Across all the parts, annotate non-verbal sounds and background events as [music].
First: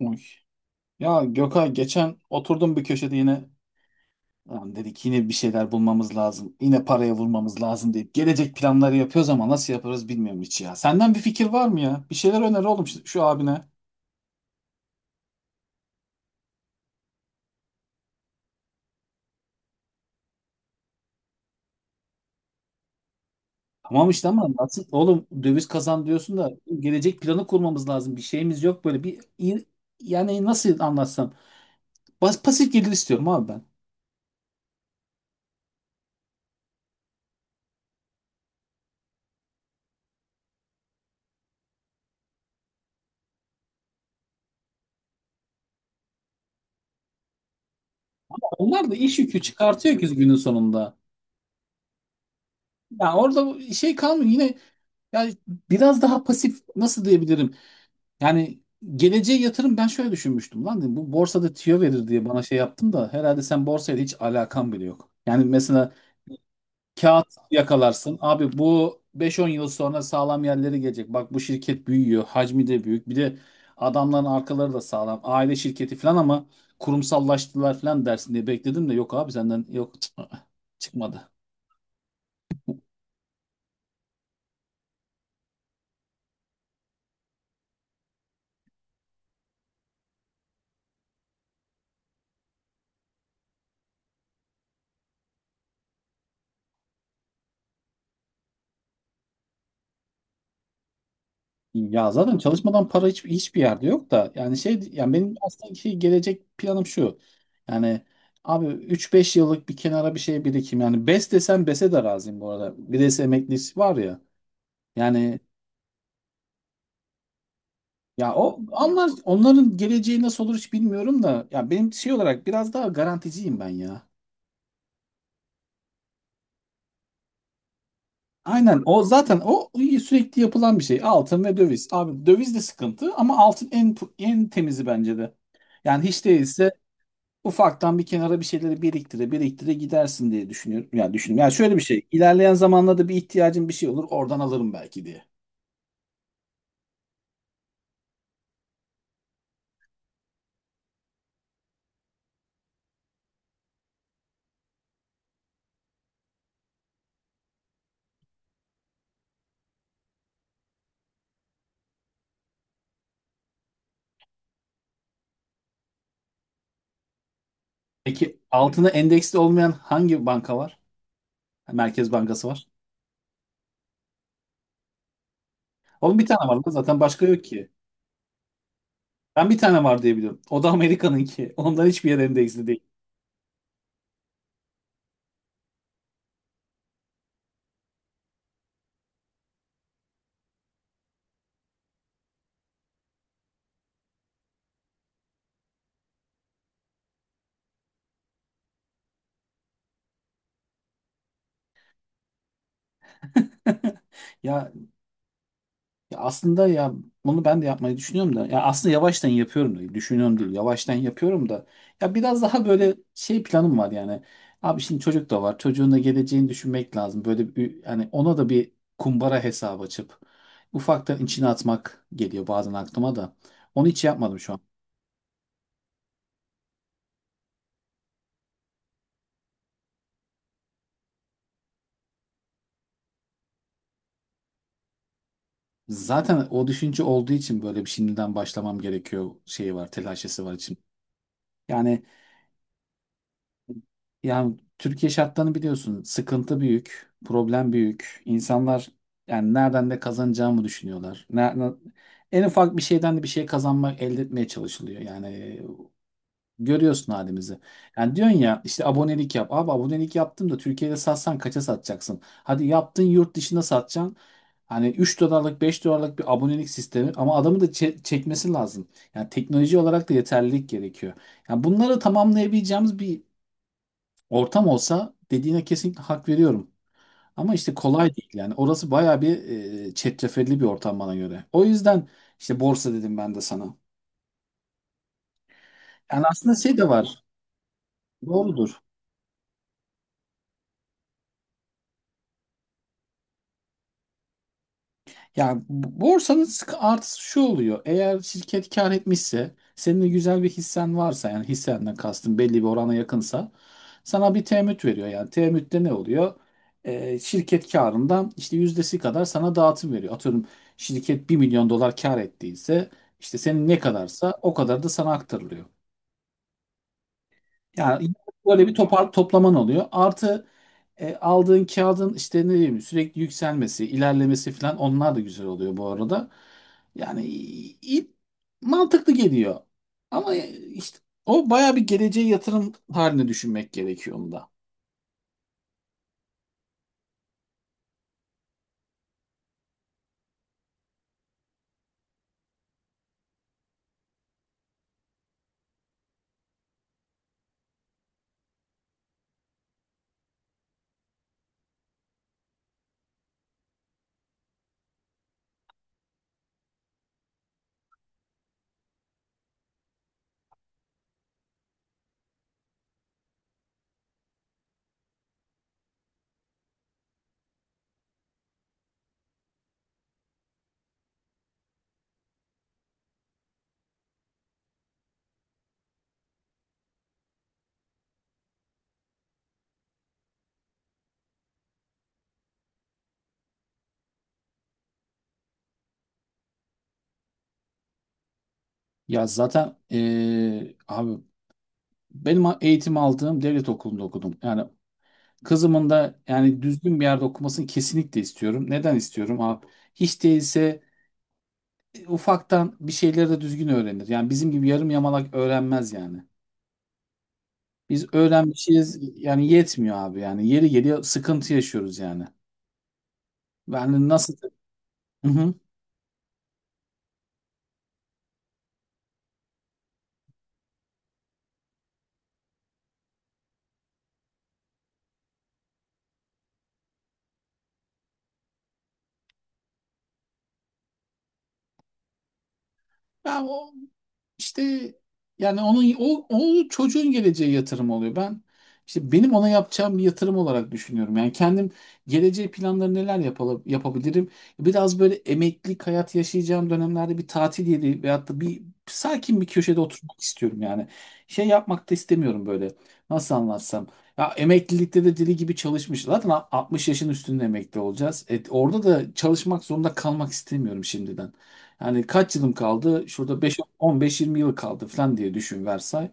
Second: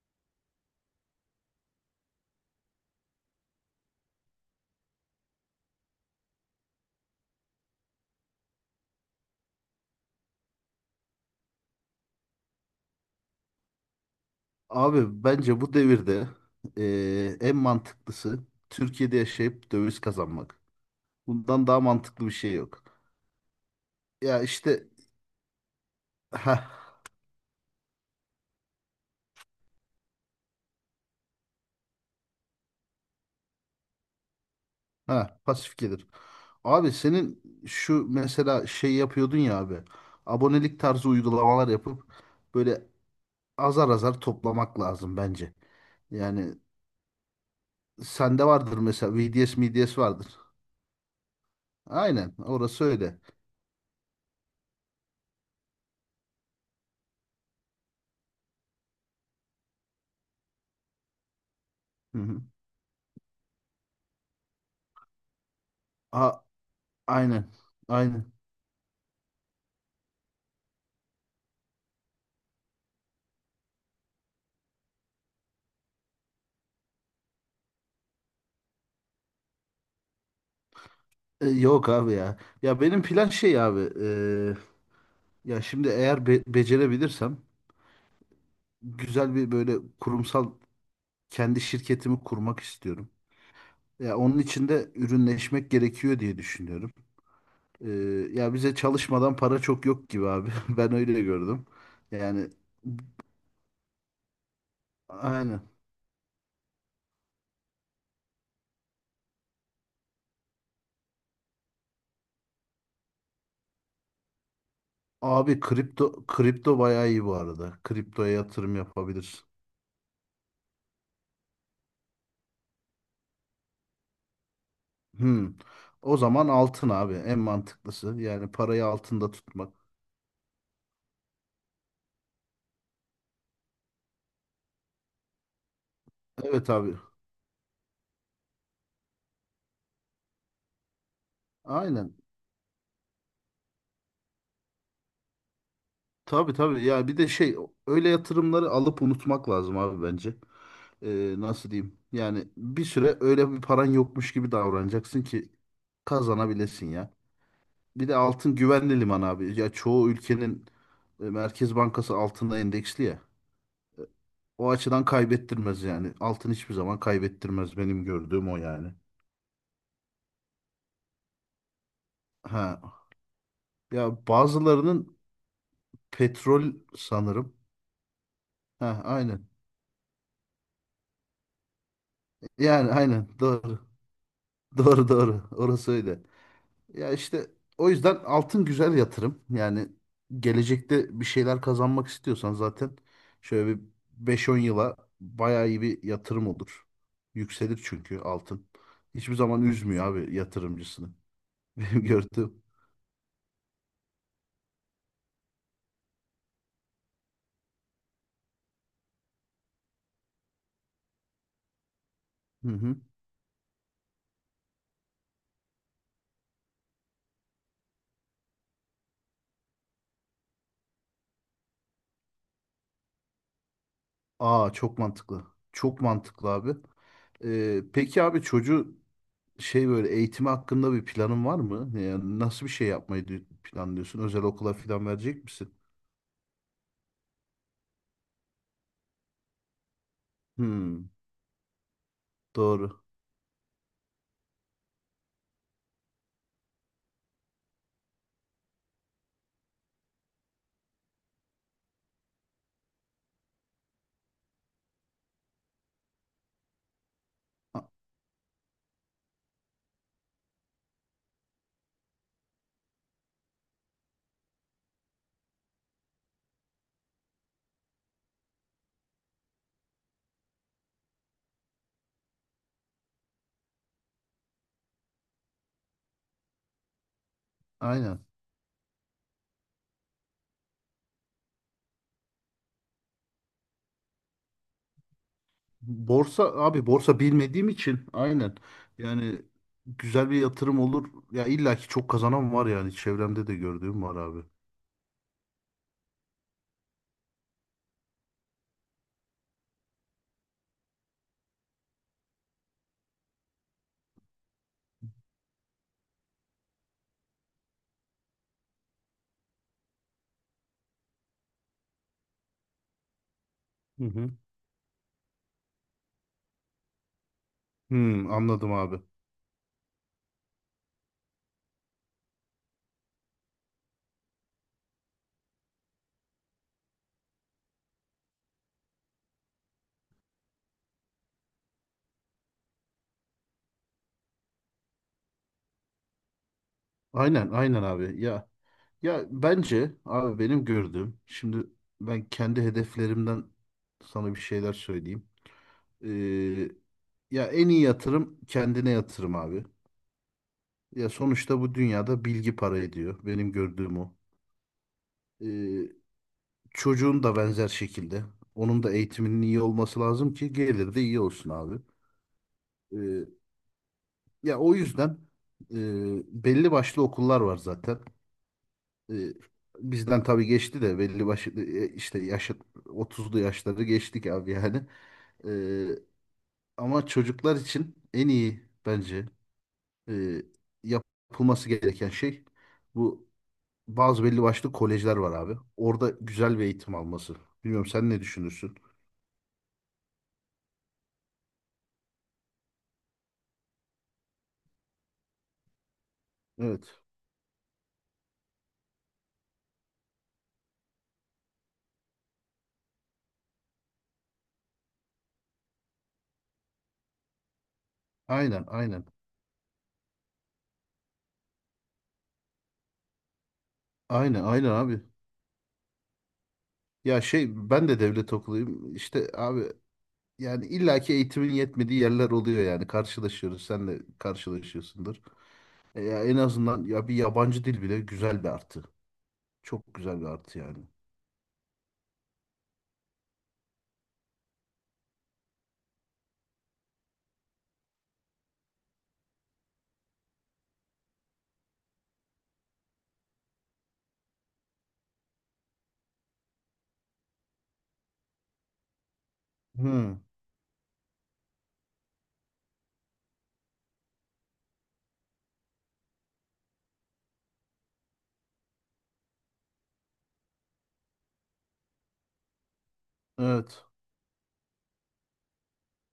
Uy. Ya Gökay geçen oturdum bir köşede yine, "Lan" dedik, yine bir şeyler bulmamız lazım. Yine paraya vurmamız lazım deyip gelecek planları yapıyoruz ama nasıl yaparız bilmiyorum hiç ya. Senden bir fikir var mı ya? Bir şeyler öner oğlum şu abine. Abi bence bu devirde en mantıklısı Türkiye'de yaşayıp döviz kazanmak. Bundan daha mantıklı bir şey yok. Tamam işte Ya ama nasıl işte. oğlum döviz kazan diyorsun da ha gelecek planı kurmamız lazım. Bir şeyimiz yok böyle bir, yani nasıl anlatsam. Pasif gelir istiyorum abi ben. ha pasif gelir. Abi senin şu mesela şey yapıyordun ya abi. Abonelik tarzı uygulamalar yapıp böyle azar azar toplamak lazım bence. Yani sende vardır Onlar da mesela iş yükü VDS, çıkartıyor MDS ki günün vardır. sonunda. Aynen, orası Ya öyle. orada şey kalmıyor yine, yani biraz daha pasif nasıl diyebilirim? Yani geleceğe yatırım ben şöyle düşünmüştüm, lan dedim, bu borsada tüyo verir Hı diye hı. bana şey yaptım da herhalde, sen borsayla hiç alakan bile yok. Yani mesela A, kağıt aynen. yakalarsın Aynen. abi, bu 5-10 yıl sonra sağlam yerlere gelecek. Bak bu şirket büyüyor, hacmi de büyük. Bir de adamların arkaları da sağlam. Aile şirketi falan ama kurumsallaştılar falan dersin diye bekledim de yok abi, senden yok [laughs] [tsk] çıkmadı. Yok abi ya. Ya benim plan şey abi. Ya şimdi eğer becerebilirsem güzel bir böyle kurumsal kendi şirketimi kurmak istiyorum. Ya onun için de ürünleşmek gerekiyor diye düşünüyorum. E, Ya bize çalışmadan para çok yok gibi abi. [laughs] Ben öyle gördüm. Ya zaten Yani çalışmadan para hiçbir yerde yok da, yani şey, yani benim aynen. aslında ki gelecek planım şu. Yani abi üç beş yıllık bir kenara bir şey birikim. Yani BES desem BES'e de razıyım bu arada. BES emeklisi var ya. Yani Abi kripto kripto bayağı iyi bu arada. Kriptoya ya o, yatırım onlar, yapabilirsin. onların geleceği nasıl olur hiç bilmiyorum da, ya benim şey olarak biraz daha garanticiyim ben ya. Hmm. O zaman altın abi en mantıklısı. Yani Aynen, parayı o altında zaten o tutmak. sürekli yapılan bir şey. Altın ve döviz. Abi döviz de sıkıntı ama altın en temizi bence de. Yani hiç Evet değilse abi. ufaktan bir kenara bir şeyleri biriktire biriktire gidersin diye düşünüyorum. Yani düşünüyorum. Yani şöyle bir şey. Aynen. İlerleyen zamanlarda bir ihtiyacım bir şey olur. Oradan alırım belki diye. Tabii tabii ya, bir de şey, öyle yatırımları alıp unutmak lazım abi bence. Nasıl diyeyim? Yani bir süre öyle bir paran yokmuş gibi davranacaksın ki kazanabilesin ya. Bir de altın güvenli liman abi. Ya çoğu ülkenin Merkez Bankası altına endeksli ya. O açıdan kaybettirmez yani. Altın hiçbir zaman kaybettirmez, benim Peki gördüğüm o altına yani. endeksli olmayan hangi banka var? Merkez Bankası var. Ha, ya bazılarının Oğlum bir tane petrol var da zaten başka yok sanırım. ki. Ha aynen. Ben bir tane var diye biliyorum. O da Amerika'nınki. Ondan hiçbir yer endeksli değil. Yani aynen doğru. [laughs] Doğru doğru. Orası öyle. Ya işte o yüzden altın güzel yatırım. Yani gelecekte bir şeyler kazanmak istiyorsan zaten şöyle bir beş on yıla bayağı iyi bir yatırım olur. Yükselir çünkü altın. Hiçbir zaman üzmüyor abi yatırımcısını. [laughs] Benim gördüğüm. [laughs] Ya Ya aslında ya, bunu ben de yapmayı düşünüyorum da, ya aslında yavaştan yapıyorum da, düşünüyorum değil yavaştan yapıyorum da, ya biraz daha Hı böyle hı. şey planım var yani. Abi şimdi çocuk da var, çocuğun da geleceğini düşünmek lazım, böyle bir, yani ona da bir kumbara hesabı açıp ufaktan içine atmak geliyor bazen aklıma da, onu hiç yapmadım şu an. Aa çok mantıklı. Çok mantıklı abi. Peki abi çocuğu şey böyle eğitimi hakkında bir planın var mı? Yani nasıl bir şey yapmayı planlıyorsun? Özel okula falan verecek misin? Zaten o düşünce olduğu için böyle bir şimdiden başlamam gerekiyor şeyi var, telaşesi var için. Hmm, Yani. doğru. Yani Türkiye şartlarını biliyorsun. Sıkıntı büyük, problem büyük. İnsanlar yani nereden de kazanacağımı düşünüyorlar. En ufak bir şeyden de bir şey kazanmak, elde etmeye çalışılıyor. Yani görüyorsun halimizi. A- Yani diyorsun ya işte, abonelik yap. Abi abonelik yaptım da Türkiye'de satsan kaça satacaksın? Hadi yaptın, yurt dışında satacaksın. Hani 3 dolarlık 5 dolarlık bir abonelik sistemi ama adamı da çekmesi lazım. Yani teknoloji olarak da yeterlilik gerekiyor. Yani bunları tamamlayabileceğimiz bir ortam olsa, dediğine kesinlikle hak veriyorum. Ama işte kolay aynen. değil yani. Orası bayağı bir çetrefilli bir ortam bana göre. O yüzden işte borsa dedim ben de sana. Yani Borsa aslında şey abi, de borsa var. bilmediğim için aynen. Doğrudur. Yani güzel bir yatırım olur. Ya illaki çok kazanan var, yani çevremde de gördüğüm var abi. Yani borsanın artısı şu oluyor. Eğer şirket kar etmişse, senin de güzel bir hissen varsa, yani hissenden kastım belli bir orana yakınsa, sana bir temettü veriyor yani. Temettüde ne oluyor? Şirket karından işte yüzdesi kadar sana dağıtım veriyor. Atıyorum, şirket 1 milyon dolar kar ettiyse, işte senin ne Hı hı. kadarsa o kadar da sana aktarılıyor. Yani Hmm, böyle anladım bir abi. Toplaman oluyor. Artı aldığın kağıdın işte, ne diyeyim, sürekli yükselmesi, ilerlemesi falan, onlar da güzel oluyor bu arada. Yani mantıklı geliyor. Ama işte o bayağı bir geleceğe yatırım haline düşünmek gerekiyor onda. Aynen aynen abi. Ya bence abi benim gördüğüm şimdi ben kendi hedeflerimden sana bir şeyler söyleyeyim. Ee, Ya en iyi yatırım kendine yatırım abi. Ya sonuçta bu dünyada bilgi para ediyor. Benim gördüğüm o. Ee, Çocuğun da benzer şekilde. Onun da eğitiminin iyi olması lazım ki gelir de iyi olsun abi. Ee, Ya o yüzden belli başlı okullar var zaten. Ee, Bizden tabii geçti de, belli başlı işte yaşı 30'lu yaşları geçtik abi yani. Ee, Ama çocuklar için en iyi bence e, yapılması gereken şey bu, bazı belli başlı kolejler var abi. Orada güzel bir eğitim alması. Bilmiyorum, sen ne düşünürsün? Ya zaten abi, benim eğitim aldığım devlet okulunda okudum. Yani kızımın da yani düzgün Evet. bir yerde okumasını kesinlikle istiyorum. Neden istiyorum abi? Hiç değilse ufaktan bir şeyleri de düzgün öğrenir. Yani bizim gibi yarım yamalak öğrenmez yani. Biz Aynen, öğrenmişiz aynen. yani yetmiyor abi yani. Yeri geliyor sıkıntı yaşıyoruz yani. Yani nasıl... Aynen aynen abi. Hı hı. Ya şey, ben de devlet okuluyum. İşte abi yani illaki eğitimin yetmediği yerler oluyor yani. Karşılaşıyoruz. Sen de karşılaşıyorsundur. E ya en azından ya bir yabancı dil bile güzel bir artı. Çok güzel bir artı yani. Ya o, İşte yani onun, o çocuğun geleceğe yatırım oluyor. Ben, işte benim ona yapacağım bir yatırım olarak düşünüyorum. Yani kendim geleceğe planları neler yapabilirim? Biraz böyle emeklilik hayat yaşayacağım dönemlerde bir tatil yeri veyahut da bir sakin bir köşede Hı, oturmak istiyorum yani. Şey yapmak da istemiyorum böyle. Nasıl anlatsam? Ya emeklilikte de deli gibi çalışmış. Zaten 60 yaşın üstünde emekli olacağız. Orada da çalışmak zorunda kalmak istemiyorum şimdiden. Yani kaç yılım kaldı? Şurada 5, evet. 15-20 yıl kaldı falan diye düşün Versay.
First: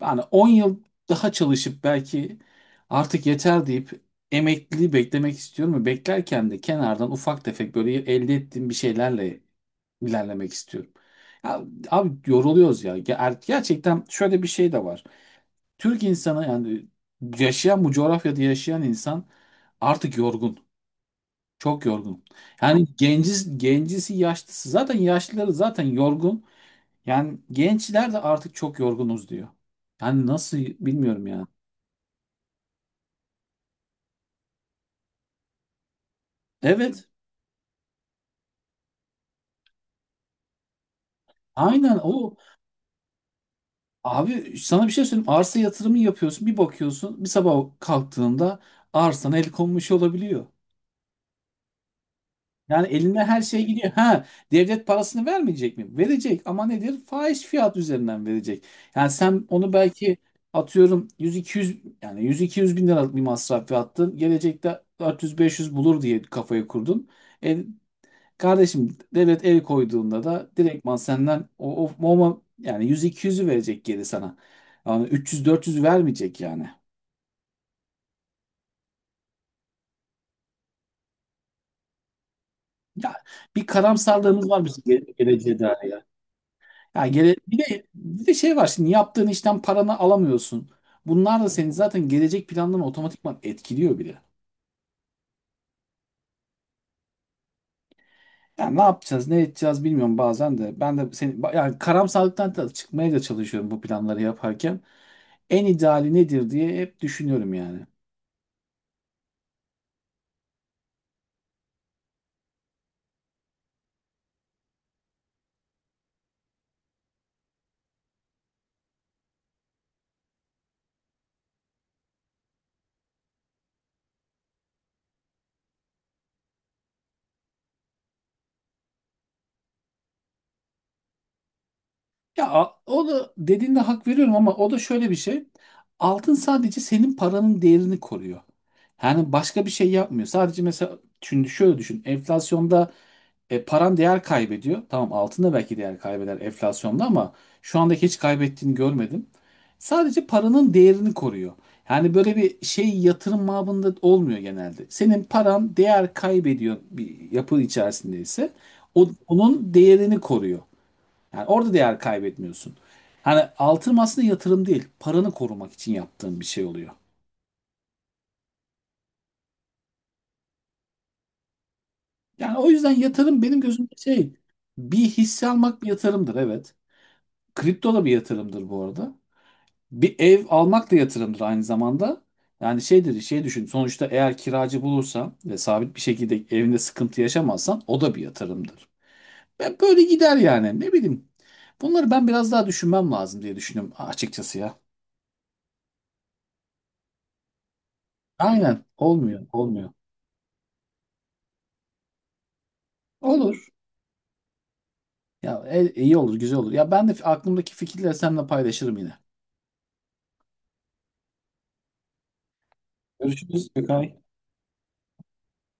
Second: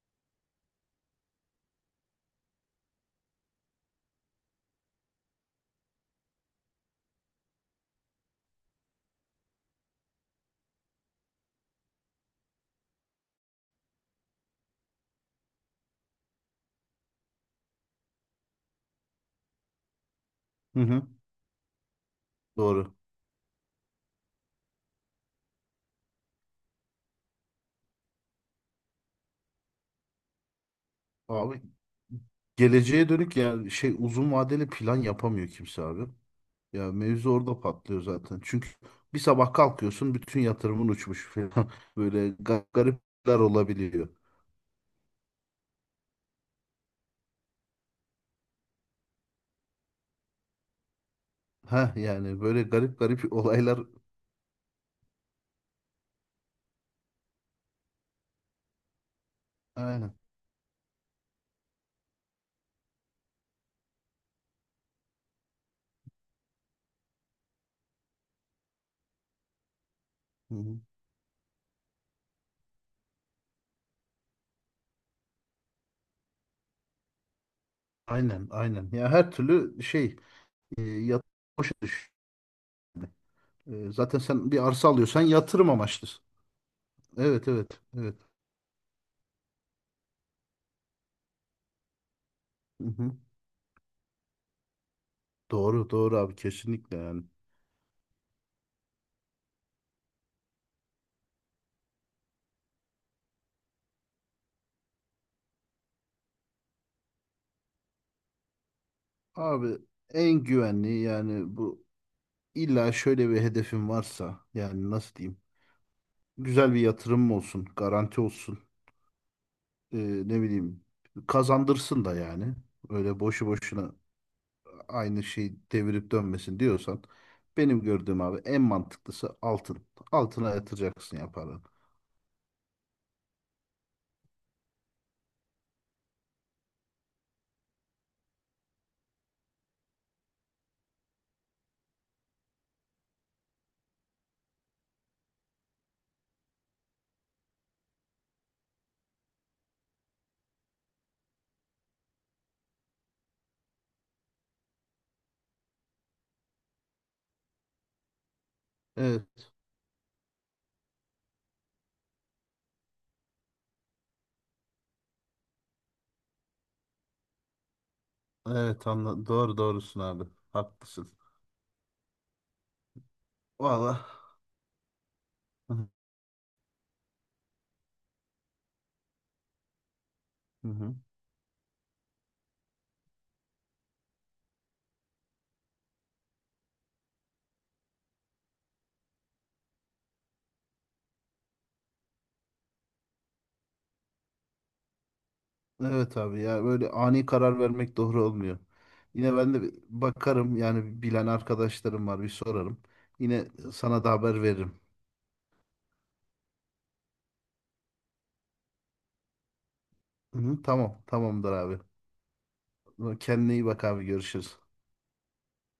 Yani 10 yıl daha çalışıp belki artık yeter deyip emekliliği beklemek istiyorum ve beklerken de kenardan ufak tefek böyle elde ettiğim bir şeylerle ilerlemek istiyorum. Ya, abi yoruluyoruz ya. Gerçekten şöyle bir şey de var. Türk insanı yani, yaşayan bu coğrafyada yaşayan insan artık yorgun. Hı hı. Çok yorgun. Yani Doğru. genciz, gencisi yaşlısı, zaten yaşlıları zaten yorgun. Yani gençler de artık çok yorgunuz diyor. Yani nasıl bilmiyorum yani. Abi geleceğe dönük yani şey uzun vadeli plan yapamıyor kimse abi. Ya Evet. mevzu orada patlıyor zaten. Çünkü bir sabah kalkıyorsun bütün yatırımın uçmuş falan. [laughs] Aynen Böyle o. Garipler olabiliyor. Abi sana bir şey söyleyeyim. Arsa yatırımı yapıyorsun. Bir bakıyorsun. Bir sabah kalktığında arsana el konmuş olabiliyor. Ha yani böyle Yani garip eline garip [laughs] her şey olaylar gidiyor. Ha, devlet parasını vermeyecek mi? Verecek ama nedir? Fahiş fiyat üzerinden verecek. Yani sen onu aynen. belki, atıyorum, 100-200, yani 100-200 bin liralık bir masraf yaptın. Gelecekte 400-500 bulur diye kafayı kurdun. E, Kardeşim devlet el koyduğunda da Hı hı. direktman senden o yani 100-200'ü verecek geri sana. Yani 300-400'ü vermeyecek yani. Aynen aynen. Ya her türlü şey e, yat boşa düş. Ya bir Zaten karamsarlığımız sen var bir bizim arsa alıyorsan geleceğe yatırım dair ya. amaçlı. Ya Evet bir evet de evet. bir de şey var, şimdi yaptığın işten paranı alamıyorsun. Bunlar da senin zaten gelecek planlarını Hı hı. otomatikman etkiliyor bile. Doğru doğru abi kesinlikle yani. Yani ne yapacağız, ne edeceğiz bilmiyorum bazen de. Ben de seni yani karamsarlıktan da çıkmaya da çalışıyorum bu planları yaparken. En ideali nedir diye hep düşünüyorum yani. Abi en güvenli yani bu, illa şöyle bir hedefin varsa yani nasıl diyeyim? Güzel bir yatırım olsun, garanti olsun. E, Ne bileyim, kazandırsın da yani. Öyle boşu boşuna aynı şey devirip dönmesin diyorsan, benim gördüğüm abi en mantıklısı altın. Altına yatıracaksın ya paranı. Ya o da dediğinde hak veriyorum ama o da şöyle bir şey. Altın sadece senin paranın değerini koruyor. Yani başka bir şey yapmıyor. Sadece mesela şimdi şöyle düşün. Enflasyonda paran değer kaybediyor. Tamam altın da belki değer kaybeder enflasyonda ama şu andaki hiç kaybettiğini görmedim. Sadece paranın değerini koruyor. Yani böyle bir şey yatırım mabında olmuyor genelde. Senin paran değer kaybediyor bir yapı içerisinde ise Evet. onun değerini koruyor. Yani orada değer kaybetmiyorsun. Hani altın aslında yatırım değil, paranı korumak için yaptığın bir şey oluyor. Evet anla doğru doğrusun abi. Haklısın. Yani o yüzden yatırım benim gözümde Valla. şey, bir hisse almak bir Hı yatırımdır evet. Kripto da bir yatırımdır bu arada. Bir ev almak hı. da yatırımdır aynı zamanda. Yani şeydir, şey düşün. Sonuçta eğer kiracı bulursan ve sabit bir şekilde evinde sıkıntı yaşamazsan o da bir yatırımdır. Ben böyle gider yani. Ne bileyim. Bunları ben biraz daha düşünmem lazım diye düşünüyorum açıkçası ya. Evet abi ya böyle ani karar vermek doğru olmuyor. Aynen. Yine Olmuyor. ben de bir Olmuyor. bakarım, yani bilen arkadaşlarım var, bir sorarım. Yine Olur. sana da haber veririm. Ya iyi olur, güzel olur. Ya ben de aklımdaki fikirleri seninle paylaşırım yine. Hı hı, tamam tamamdır abi. Kendine iyi Görüşürüz bak abi, Gökay. görüşürüz.